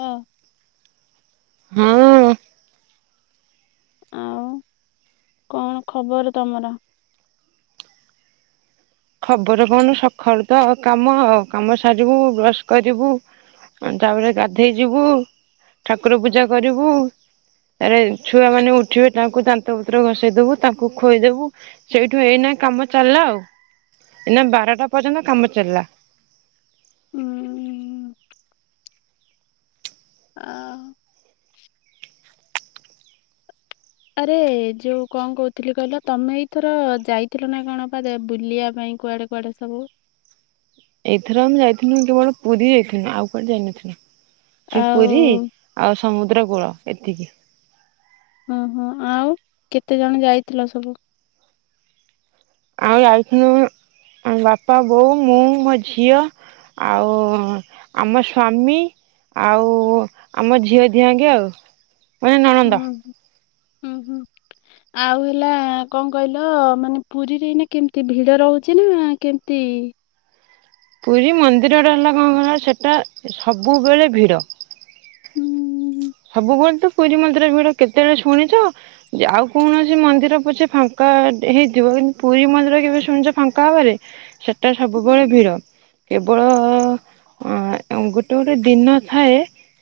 ହଁ। ହଁ। ଆଉ କଣ ଖବର ତମର? ଖବର କଣ ସଖାଳୁ ତ କାମ ଆଉ କାମ ସାରିବୁ, ବ୍ରଶ କରିବୁ ତାପରେ ଗାଧେଇ ଯିବୁ, ଠାକୁର ପୂଜା କରିବୁ। ତାରେ ଛୁଆ ମାନେ ଉଠିବେ ତାଙ୍କୁ ଦାନ୍ତ ପତ୍ର ଘଷେଇଦବୁ, ତାଙ୍କୁ ଖୁଏଇଦବୁ। ସେଇଠୁ ଏଇନା କାମ ଚାଲିଲା ଆଉ। ଏଇନା ବାରଟା ପର୍ଯ୍ୟନ୍ତ କାମ ଚାଲିଲା। ହୁଁ। ଆଉ। ଆରେ ଯୋଉ କଣ କହୁଥିଲି କହିଲ ତମେ ଏଇଥର ଯାଇଥିଲ ନା କଣ ବା ବୁଲିବା ପାଇଁ କୁଆଡେ କୁଆଡ଼େ ସବୁ। ଏଇଥର ଆମେ ଯାଇଥିଲୁ କେବଳ ପୁରୀ ଯାଇଥିଲୁ ଆଉ କୁଆଡେ ଯାଇନଥିଲୁ। ସେ ଆଉ ପୁରୀ ଆଉ ସମୁଦ୍ର କୂଳ ଏତିକି ଓହୋ ଆଉ କେତେ ଜଣ ଯାଇଥିଲ ସବୁ? ଆମେ ଯାଇଥିଲୁ ଆମ ବାପା, ବୋଉ, ମୁଁ, ମୋ ଝିଅ। ଆଉ ଆମ ସ୍ୱାମୀ। ଆଉ ଆମ ଝିଅ ଦିହାଙ୍କେ ଆଉ। ମାନେ ନଣନ୍ଦ ହୁଁ ହୁଁ ହୁଁ। ଆଉ ହେଲା କଣ କହିଲ ମାନେ ପୁରୀରେ ଏଇନା କେମିତି ଭିଡ ରହୁଛି ନା କେମିତି? ପୁରୀ ମନ୍ଦିରଟା ହେଲା କଣ କହିଲ ସେଟା ସବୁବେଳେ ଭିଡ଼। ହୁଁ। ସବୁବେଳେ ତ ପୁରୀ ମନ୍ଦିର ଭିଡ କେତେବେଳେ ଶୁଣିଛ ଆଉ କୌଣସି ମନ୍ଦିର ପଛେ ଫାଙ୍କା ହେଇଥିବ କିନ୍ତୁ ପୁରୀ ମନ୍ଦିର କେବେ ଶୁଣିଛ ଫାଙ୍କା ହେବାରେ। ତାହା ସବୁବେଳେ ଭିଡ଼। କେବଳ ଗୋଟେ ଗୋଟେ ଦିନ ଥାଏ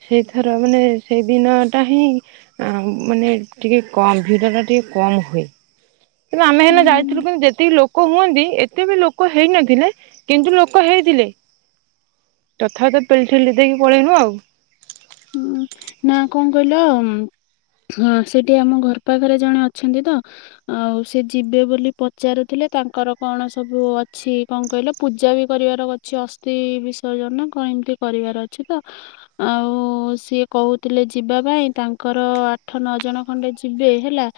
ସେଇଥର ମାନେ ସେଇ ଦିନଟା ହିଁ ମାନେ ଟିକେ କମ୍ ଭିଡ଼ଟା ଟିକେ କମ୍ ହୁଏ। କିନ୍ତୁ ଆମେ ହେଲେ ହୁଁ ଯାଇଥିଲୁ କିନ୍ତୁ ଯେତିକି ଲୋକ ହୁଅନ୍ତି ଏତେ ବି ଲୋକ ହେଇନଥିଲେ। କିନ୍ତୁ ଲୋକ ହେଇଥିଲେ ତଥାପି ତ ପେଲି ଠେଲି ଦେଇକି ପଳେଇନୁ ଆଉ। ହୁଁ ନା କଣ କହିଲ ହଁ ସେଠି ଆମ ଘର ପାଖରେ ଜଣେ ଅଛନ୍ତି ତ। ଆଉ ସେ ଯିବେ ବୋଲି ପଚାରୁଥିଲେ ତାଙ୍କର କଣ ସବୁ ଅଛି କଣ କହିଲ ପୂଜା ବି କରିବାର ଅଛି। ଅସ୍ଥି ବିସର୍ଜନ କଣ ଏମିତି କରିବାର ଅଛି ତ। ଆଉ। ଆଉ ସିଏ କହୁଥିଲେ ଯିବା ପାଇଁ ତାଙ୍କର ଆଠ ନଅ ଜଣ ଖଣ୍ଡେ ଯିବେ ହେଲା।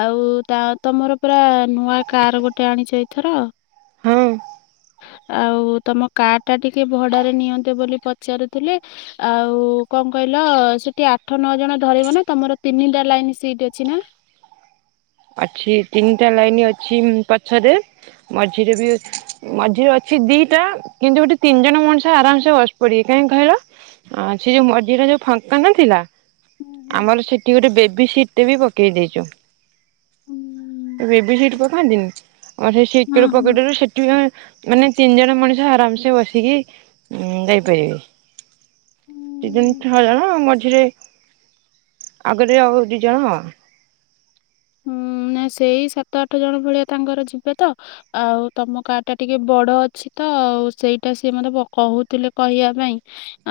ଆଉ ତା ତମର ପରା ନୂଆ କାର ଗୋଟେ ଆଣିଛ ଏଇଥର। ହଁ ହ ଆଉ ତମ କାର୍ ଟା ଟିକେ ଭଡ଼ାରେ ନିଅନ୍ତେ ବୋଲି ପଚାରୁଥିଲେ ଆଉ କଣ କହିଲ ସେଠି ଆଠ ନଅ ଜଣ ଧରିବ ନା ତମର ତିନିଟା ଲାଇନ୍ ସିଟ୍ ଅଛି ନା? ଅଛି ତିନିଟା ଲାଇନି ଅଛି ପଛରେ ମଝିରେ ବି ଅ ମଝିରେ ଅଛି ଦିଟା କିନ୍ତୁ ହେଟି ତିନି ଜଣ ମଣିଷ ଆରାମସେ ବସି ପଡିବେ କାହିଁକି କହିଲ? ଆଁ ସେ ଯୋଉ ମଝିରେ ଯୋଉ ଫାଙ୍କା ନଥିଲା ହଁ ଆମର ସେଠି ଗୋଟେ ବେବି ସିଟ୍ ଟେ ବି ପକେଇ ଦେଇଛୁ। ବେବୀ ସିଟ୍ ପକାନ୍ତିନି ଆମ ସେଇ ସିଟ୍ ତଳେ ହଁ। ପକେଇଦେଲୁ ସି [unintelligible] ମାନେ ତିନି ଜଣ ମଣିଷ ଆରାମ୍ ସେ ବସିକି ଯାଇପାରିବେ। ଦି ଜଣ ଛଅ ଜଣ ମଝିରେ ଆଗରେ ଆଉ ଦି ଜଣ। ହୁଁ ନା ସେଇ ସାତ ଆଠ ଜଣ ଭଳିଆ ତାଙ୍କର ଯିବେ ତ ଆଉ ତମ କାର୍ ଟା ଟିକେ ବଡ଼ ଅଛି ତ ସେଇଟା ସିଏ ମତେ କହୁଥିଲେ କହିବା ପାଇଁ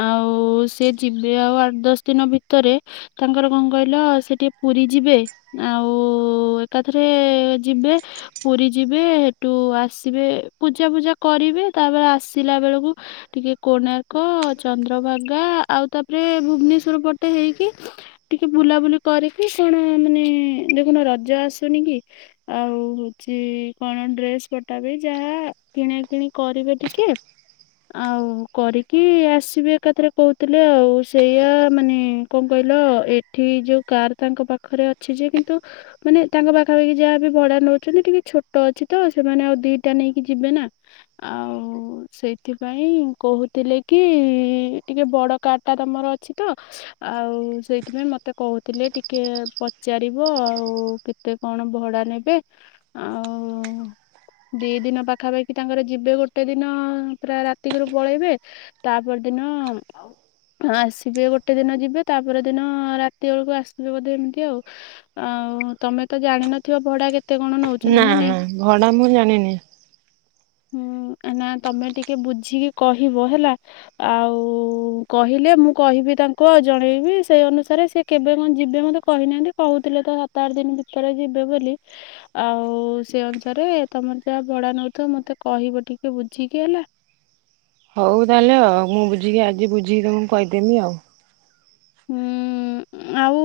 ଆଉ ସେ ଯିବେ ଆଉ ଆଠ ଦଶ ଦିନ ଭିତରେ ତାଙ୍କର କଣ କହିଲ ସେ ଟିକେ ପୁରୀ ଯିବେ ଆଉ ଉ ଏକାଥରେ ଯିବେ ପୁରୀ ଯିବେ ସେଠୁ ଆସିବେ ପୂଜା ଫୁଜା କରିବେ ତାପରେ ଆସିଲା ବେଳକୁ ଟିକେ କୋଣାର୍କ ଚନ୍ଦ୍ରଭାଗା ଆଉ ତାପରେ ଭୁବନେଶ୍ଵର ପଟେ ହେଇକି ଟିକେ ବୁଲାବୁଲି କରିକି କଣ ମାନେ ଦେଖୁନ ରଜ ଆସୁନି କି ଆଉ ହଉଛି କଣ ଡ୍ରେଶ୍ ପଟା ବି ଯାହା କିଣା କିିଣି କରିବେ ଟିକେ ଆଉ କରିକି ଆସିବେ ଏକାଥରେ କହୁଥିଲେ ଆଉ ସେଇଆ ମାନେ କଣ କହିଲ ଏଠି ଯୋଉ କାର୍ ତାଙ୍କ ପାଖରେ ଅଛି ଯେ କିନ୍ତୁ ମାନେ ତାଙ୍କ ପାଖାପାଖି ଯାହା ବି ଭଡ଼ା ନେଉଛନ୍ତି ଟିକେ ଛୋଟ ଅଛି ତ ସେମାନେ ଆଉ ଦିଟା ନେଇକି ଯିବେ ନା ଆଉ ସେଇଥିପାଇଁ କହୁଥିଲି କି ଟିକେ ବଡ଼ କାର୍ ଟା ତମର ଅଛି ତ ଆଉ ସେଇଥିପାଇଁ ମତେ କହୁଥିଲେ ଟିକେ ପଚାରିଵ୍ ବ ଆଉ କେତେ କଣ ଭଡ଼ା ନେବେ ଆଉ ଦି ଦିନ ପାଖାପାଖି ତାଙ୍କର ଯିବେ ଗୋଟେ ଦିନ ପୁରା ରାତିକରୁ ପଳେଇବେ ତା ପରଦିନ ହଁ ଆସିବେ ଗୋଟେ ଦିନ ଯିବେ ତାପର ଦିନ ରାତି ବେଳକୁ ଆସିବେ ବୋଧେ ଏମିତି ଆଉ। ଆଉ ତମେ ତ ଜାଣିନଥିବ ଭଡ଼ା କେତେ? କଣ ନଉଛନ୍ତି ନା ନାଇଁ? ନା ଭଡ଼ା ମୁଁ ଜାଣିନି। ହୁଁ ନା ତମେ ଟିକେ ବୁଝିକି କହିବ ହେଲା? ଆଉ କହିଲେ ମୁଁ କହିବି ତାଙ୍କୁ ଆଉ ଜଣେଇବି ସେଇ ଅନୁସାରେ ସେ କେବେ କଣ ଯିବେ ମତେ କହିନାହାନ୍ତି କହୁଥିଲେ ତ ସାତ ଆଠ ଦିନ ଭିତରେ ଯିବେ ବୋଲି। ଆଉ ସେ ଅନୁସାରେ ତମର ଯାହା ଭଡ଼ା ନଉଥିବ ମତେ କହିବ ଟିକେ ବୁଝିକି ହେଲା? ହଉ ତାହେଲେ ଆଉ ମୁଁ ବୁଝିକି ଆଜି ବୁଝିକି ତମୁକୁ କହିଦେମି ଆଉ। ହୁଁ ଆଉ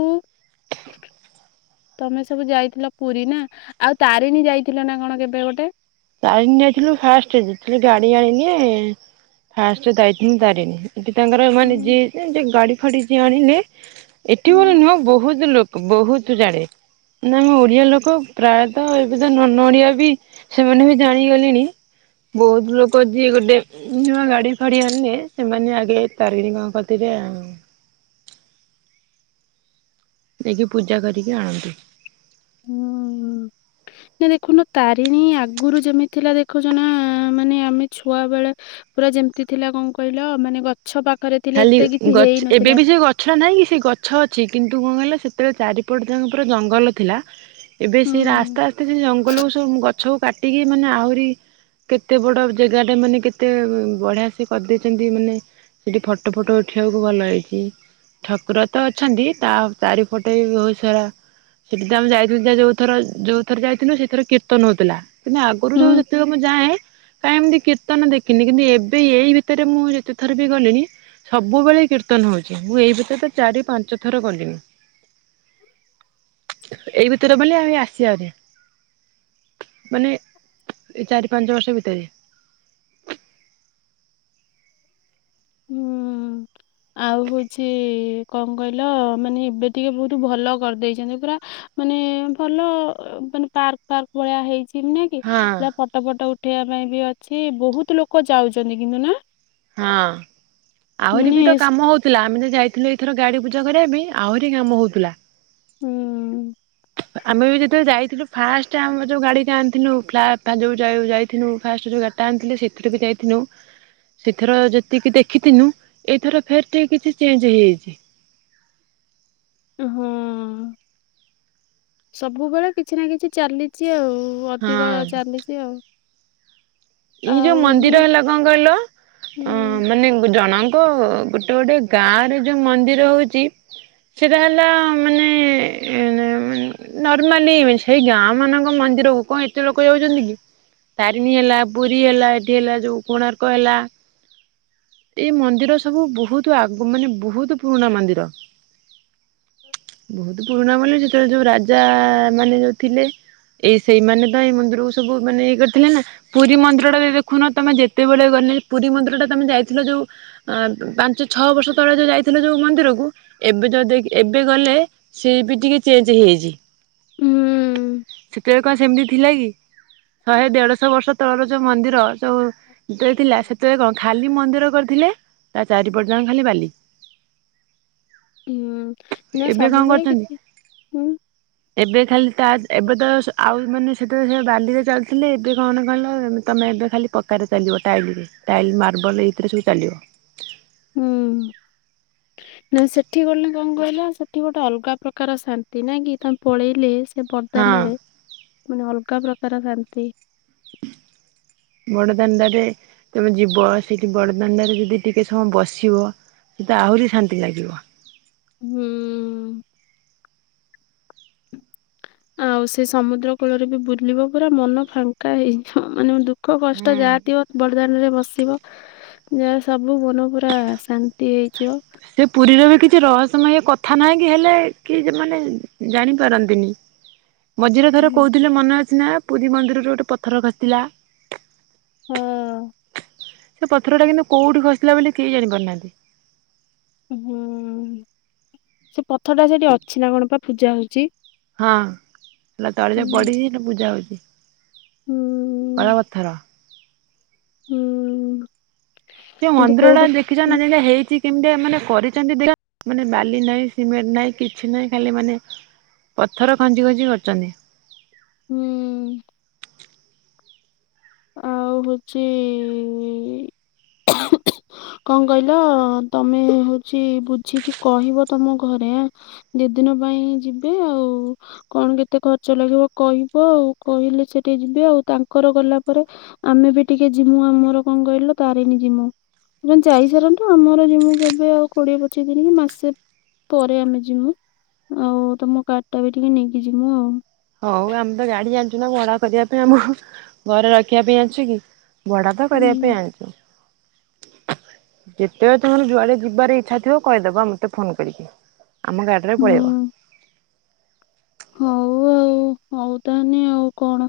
ତମେ ସବୁ ଯାଇଥିଲ ପୁରୀ ନା ଆଉ ତାରିଣୀ ଯାଇଥିଲ ନା କଣ କେବେ ଗୋଟେ? ତାରିଣୀ ଯାଇଥିଲୁ ଫାଷ୍ଟ ଯେତେବେଳେ ଗାଡ଼ି ଆଣିଲେ ଫାଷ୍ଟ ଯାଇଥିଲୁ ତାରିଣୀ। ଏଠି ତାଙ୍କର ମାନେ ହୁଁ ଯିଏ ଗାଡ଼ି ଫାଡ଼ି ଯିଏ ଆଣିଲେ ଏଠି ହୁଁ ବୋଲି ନୁହଁ ବହୁତ ଲୋକ ବହୁତ ଜାଡ଼େ ନା ଆମେ ଓଡ଼ିଆ ଲୋକ ପ୍ରାୟତଃ ଏବେ ତ ନନ୍ ଓଡ଼ିଆ ବି ସେମାନେ ବି ଜାଣିଗଲେଣି ବହୁତ ଲୋକ ଯିଏ ଗୋଟେ ନୂଆ ଗାଡ଼ି ଫାଡ଼ି ଆଣିଲେ ସେମାନେ ଆଗେ ତାରିଣୀ ଙ୍କ କତିରେ ଆଉ ନେଇକି ପୂଜା କରିକି ଆଣନ୍ତି। ହୁଁ ହୁଁ। ହେ ଦେଖୁନ ତାରିଣୀ ଆଗରୁ ଯେମିତି ଥିଲା ଦେଖୁଛ ନା ମାନେ ଆମେ ଛୁଆ ବେଳେ ପୁରା ଯେମିତି ଥିଲା କଣ କହିଲ ମାନେ ଗଛ ପାଖରେ ଥିଲେ ଖାଲି ଏତେ କିଛି ହେଇନଥିଲା। ଗଛ ନାଇଁ କି ସେ ଗଛ ଅଛି କିନ୍ତୁ କଣ କହିଲ ସେତେବେଳେ ଚାରିପଟ ଯାକ ପୁରା ଜଙ୍ଗଲ ଥିଲା। ଏବେ ହୁଁ ସେ ରେ ଆସ୍ତେ ଆସ୍ତେ ସେ ଜଙ୍ଗଲକୁ ସବୁ ଗଛକୁ କାଟିକି ମାନେ ଆହୁରି କେତେ ବଡ ଜେଗା ଟା ମାନେ କେତେ ବଢିଆ ସେ କରିଦେଇଚନ୍ତି ମାନେ ସେଠି ଫଟୋ ଫୁଟ ଉଠେଇଆକୁ ଭଲ ହେଇଚି। ଠାକୁର ତ ଅଛନ୍ତି ତା ଚାରିପଟେ ବି ବହୁ ସାରା ସେଠି ତ ଆମ ଯାଇଥିଲୁ ଯୋଉଥର ଯୋଉଥର ଯାଇଥିଲୁ ସେଇଥିର କୀର୍ତନ ହଉଥିଲା। କିନ୍ତୁ ଆଗରୁ ହୁଁ ଯୋଉ ଯେତେବେଳେ ମୁଁ ଯାଏ। କାଇଁ ଏମିତି କୀର୍ତ୍ତନ ଦେଖିନି କିନ୍ତୁ ଏବେ ଏଇ ଭିତରେ ମୁଁ ଯେତେ ଥର ବି ଗଲିଣି। ସବୁବେଳେ କୀର୍ତ୍ତନ ହଉଚି ମୁଁ ଏଇ ଭିତରେ ତ ଚାରି ପାଞ୍ଚ ଥର ଗଲିଣି। ଏଇ ଭିତରେ ବୋଲେ ଏଇ ଆସିଆରେ। ମାନେ ଏ ଚାରି ପାଞ୍ଚ ବର୍ଷ ଭିତରେ। ହୁଁ ଉଁ। ଆଉ ହଉଚି କଣ କହିଲ ମାନେ ଏବେ ଟିକେ ବହୁତ୍ ଭଲ କରିଦେଇଚନ୍ତି ପୁରା ମାନେ ଭଲ ମାନେ ପାର୍କ ଫାର୍କ ଭଳିଆ ହେଇଚି। ସିନେରି ହଁ ପୁରା ଫଟୋ ଫୁଟ ଉଠେଇବା ପାଇଁ ବି ଅଛି ବହୁତ ଲୋକ ଯାଉଚନ୍ତି କିନ୍ତୁ ନା? ହଁ। ଆହୁରି ମାନେ ବି ତ ସ୍- କାମ ହଉଥିଲା ଆମେ ଯୋଉ ଯାଇଥିଲି। ଏଥର ଗାଡ଼ି ପୂଜା କରିଆ ପାଇଁ ଆହୁରି କାମ ହଉଥିଲା। ହୁଁ। ଆମେ ବି ଯେତେବେଳେ ଯାଇଥିଲୁ ଫାଷ୍ଟ ଆମର ଯୋଉ ଗାଡି ଯାଆନ୍ତି ନି [inaudible] ତାର ଯୋଉ ଯାଇଥିଲୁ ଫାଷ୍ଟ ଯୋଉ ରାତ୍ ଅଟ ଆଣିଥିଲୁ ସେଥିରେ ବି ଯାଇଥିଲୁ। ସେଥର ଯେତିକି ଦେଖିଥିନୁ ଏଇଥର ଫେର୍ ଟିକେ କିଛି ଚେଞ୍ଜ୍ ହେଇଯାଇଚି। ହଁ। ସବୁବେଳେ କିଛି ନା କିଛି ଚାଲିଛି ଆଉ। ଅଧିକ ହଁ ଚାଲିଚି ଆଉ। ଏଇ ଯୋଉ ଆଉ ମାନେ ମନ୍ଦିର ହେଲା କଁ କହିଲ? ହୁଁ ଅ ମାନେ ଜଣଙ୍କ ଗୋଟେ ଗୋଟେ ଗାଁ ରେ ଯୋଉ ମନ୍ଦିର ହଉଚି। ସେଇଟା ହେଲା ମାନେ ଏମାନ୍ ନର୍ମାଲି ସେଇ ଗାଁ ମାନଙ୍କ ମନ୍ଦିରକୁ କଣ ଏତେ ଲୋକ ଯାଉଚନ୍ତି କି ତାରିଣୀ ହେଲା ପୁରୀ ହେଲା ଏଠି ହେଲା ଯୋଉ କୋଣାର୍କ ହେଲା। ଏଇ ମନ୍ଦିର ସବୁ ବହୁତ ଆଗ ମାନେ ବହୁତ୍ ପୁରୁଣା ମନ୍ଦିର। ବହୁତ୍ ପୁରୁଣା ମାନେ ଯେତେବେଳେ ଯୋଉ ରାଜ୍ ରାଜା ମାନେ ଯୋଉଥିଲେ ଏଇ ସେଇମାନେ ତ ଏଇ ମନ୍ଦିରକୁ ସବୁ ମାନେ ଇଏ କରିଥିଲେ ନା। ପୁରୀ ମନ୍ଦିର ଟା ଦେଖୁନ ତମେ ଯେତେବେଳେ ଗଲେ ପୁରୀ ମନ୍ଦିର ଟା ତମେ ଯାଇଥିଲ ଯୋଉ ଅ ପାଞ୍ଚ ଛଅ ବର୍ଷ ତଳେ ଯୋଉ ଯାଇଥିଲ ଯୋଉ ମନ୍ଦିରକୁ ଏବେ ଯୋଉ ଦେଇକି ଏବେ ଗଲେ ସେ ବି ଟିକେ ଚେଞ୍ଜ୍ ହେଇଯାଇଚି। ହୁଁ। ସେତେବେଳେ କଣ ସେମିତି ଥିଲା କି ଶହେ ଦେଢଶହ ବର୍ଷ ତଳର ଯୋଉ ମନ୍ଦିର ସବୁ ଦେଇଥିଲା। ସେତେବେଳେ କଣ ଖାଲି ମନ୍ଦିର କରିଥିଲେ ତା ଚାରିପଟେ ଯାକ ଖାଲି ବାଲି। ହୁଁ ନା ଏବେ କଣ ସବୁବେଳେ କରୁଛନ୍ତି କିଛି କିଛି ହୁଁ ଏବେ ଖାଲି ତାଦ୍ ଏବେ ତ ସ ଆଉ ମାନେ ସେତେବେଳେ ସେ ବାଲିରେ ଚାଲୁଥିଲେ ଏବେ କଣ କହିଲ ତମେ ଏବେ ଖାଲି ପଥ୍ ଥରରେ ଚାଲିବ ଟାଇଲ୍ ରେ ଟାଇଲ୍, ମାର୍ବଲ ଏଇଥିରେ ସବୁ ଚାଲିବ। ହୁଁ ଉଁ। ନାଇଁ ସେଠି ଗଲେ କଣ କହିଲ? ସେଠି ଗୋଟେ ଅଲଗା ପ୍ରକାର ଶାନ୍ତି ନା କି ତମେ ପଳେଇଲେ ସେ ହଁ ବଡଦାଣ୍ଡରେ ମାନେ ଅଲଗା ପ୍ରକାର ଶାନ୍ତି। ବଡଦାଣ୍ଡ ରେ ତମେ ଯିବ। ସେଇଠି ବଡଦାଣ୍ଡରେ ଯଦି ଟିକେ ସମୟ ବସିବ ସେତ ଆହୁରି ଶାନ୍ତି ଲାଗିବ। ହୁଁ। ଆଉ ସେ ସମୁଦ୍ର କୂଳରେ ବି ବୁଲିବ ପୁରା ମନ ଫାଙ୍କା ହେଇଯିବ। ମାନେ ଦୁ ଦୁଃଖ କଷ୍ଟ ଯାହା ଥିବ ବଡ଼ଦାଣ୍ଡ ରେ ବସିବ। ଦେଖିବ ସବୁ ମନ ପୁରା ଶାନ୍ତି ହେଇଯିବ। ସେ ପୁରୀର ବି କିଛି ରହସ୍ୟମୟ କଥା ନାହିଁ କି ହେଲେ କି ସେମାନେ ଜାଣିପାରନ୍ତିନି। ମଝିରେ ଥରେ ହୁଁ। କହୁଥିଲେ ମନେ ଅଛି ନା। ପୁରୀ ମନ୍ଦିରରେ ଗୋଟେ ପଥର ଖସିଲା। ହୁଁ। ସେ ପଥର ଟା କିନ୍ତୁ କୋଉଠି ଖସିଲା ବୋଲି କେହି ଜାଣିପାରୁନାହାନ୍ତି। ହୁଁ। ସେ ପଥର ଟା ସେଠି ଅଛି ନା କଣ ପା ପୂଜା ହଉଚି? ହଁ, ହେଟା ତଳେ ପଡ଼ିଚି କିନ୍ତୁ ପୂଜା ହଉଚି ହୁଁ କଳାପଥର। ହୁଁ। ସେ ମନ୍ଦିର ଟା ଦେଖିଛ ନା ଯେନ୍ତିଆ ହେଇଛି କେମିତି ମାନେ କରିଛନ୍ତି ଦେ ମାନେ ବାଲି ନାହିଁ, ସିମେଣ୍ଟ ନାହିଁ, କିଛି ନାହିଁ ଖାଲି ମାନେ ପଥର ଖଞ୍ଜି ଖଞ୍ଜି କରିଛନ୍ତି। ହୁଁ। ଆଉ ହଉଚି କଣ କହିଲ ତମେ ହଉଚି ବୁଝିକି କହିବ ତମ ଘରେ ଦି ଦିନ ପାଇଁ ଯିବେ ଆଉ କଣ କେତେ ଖର୍ଚ୍ଚ ଲାଗିବ କହିବେ ଆଉ। କହିଲେ ସେ ଟିକେ ଯିବେ ଆଉ ତାଙ୍କର ଗଲା ପ ତା ପରେ ଆମେ ବି ଟିକେ ଜିମୁ। ଆମର କଣ କହିଲ ତାରିଣୀ ଜିମୁ ମୁ କହିଲି ଯାଇସାରନ୍ତୁ। ଆମର ଜିମୁ କେବେ କୋଡିଏ ପଚିସ୍ ଦିନ କି ମାସେ ପରେ ଆମେ ଯିମୁ। ଆଉ ତମ କାର୍ ଟା ବି ଟିକେ ନେଇକି ଯିମୁ ଆଉ। ହଉ ଆମେ ତ ଗାଡି ଜାଣିଛୁ ନା ଭଡା କରିବା ପାଇଁ। ଆମ ଘରେ ରଖିବା ପାଇଁ ଆଣିଛୁ କି? ଭଡ଼ା ତ କରିବା ହୁଁ ପାଇଁ ଆଣିଚୁ। ଯେତେବେଳେ ତମର ଯୁଆଡେ ଯିବାର ଇଛା ଥିବ କହିଦବା ମତେ ଫୋନ୍ କରିକି। ଆମ ଗାଡ଼ି ରେ ପଳେଇବ। ହୁଁ। ହଉ ଆଉ, ହଉ ତାହେନେ ଆଉ କଣ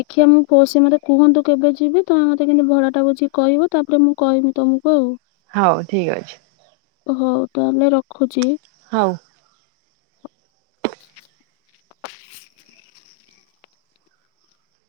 ଦେଖିଆ, ମୁଁ କ ସେ ମତେ କୁହନ୍ତୁ, କେବେ ଯିବି। ତମେ ମତେ କିନ୍ତୁ ଭଡା ଟା ବୁଝିକି କହିବ ତାପରେ ମୁଁ କହିବି ତମ ହଉ। ହଉ, ଠିକ୍ ଅଛି। ହଉ ତାହେଲେ, ରଖୁଚି। ହଉ।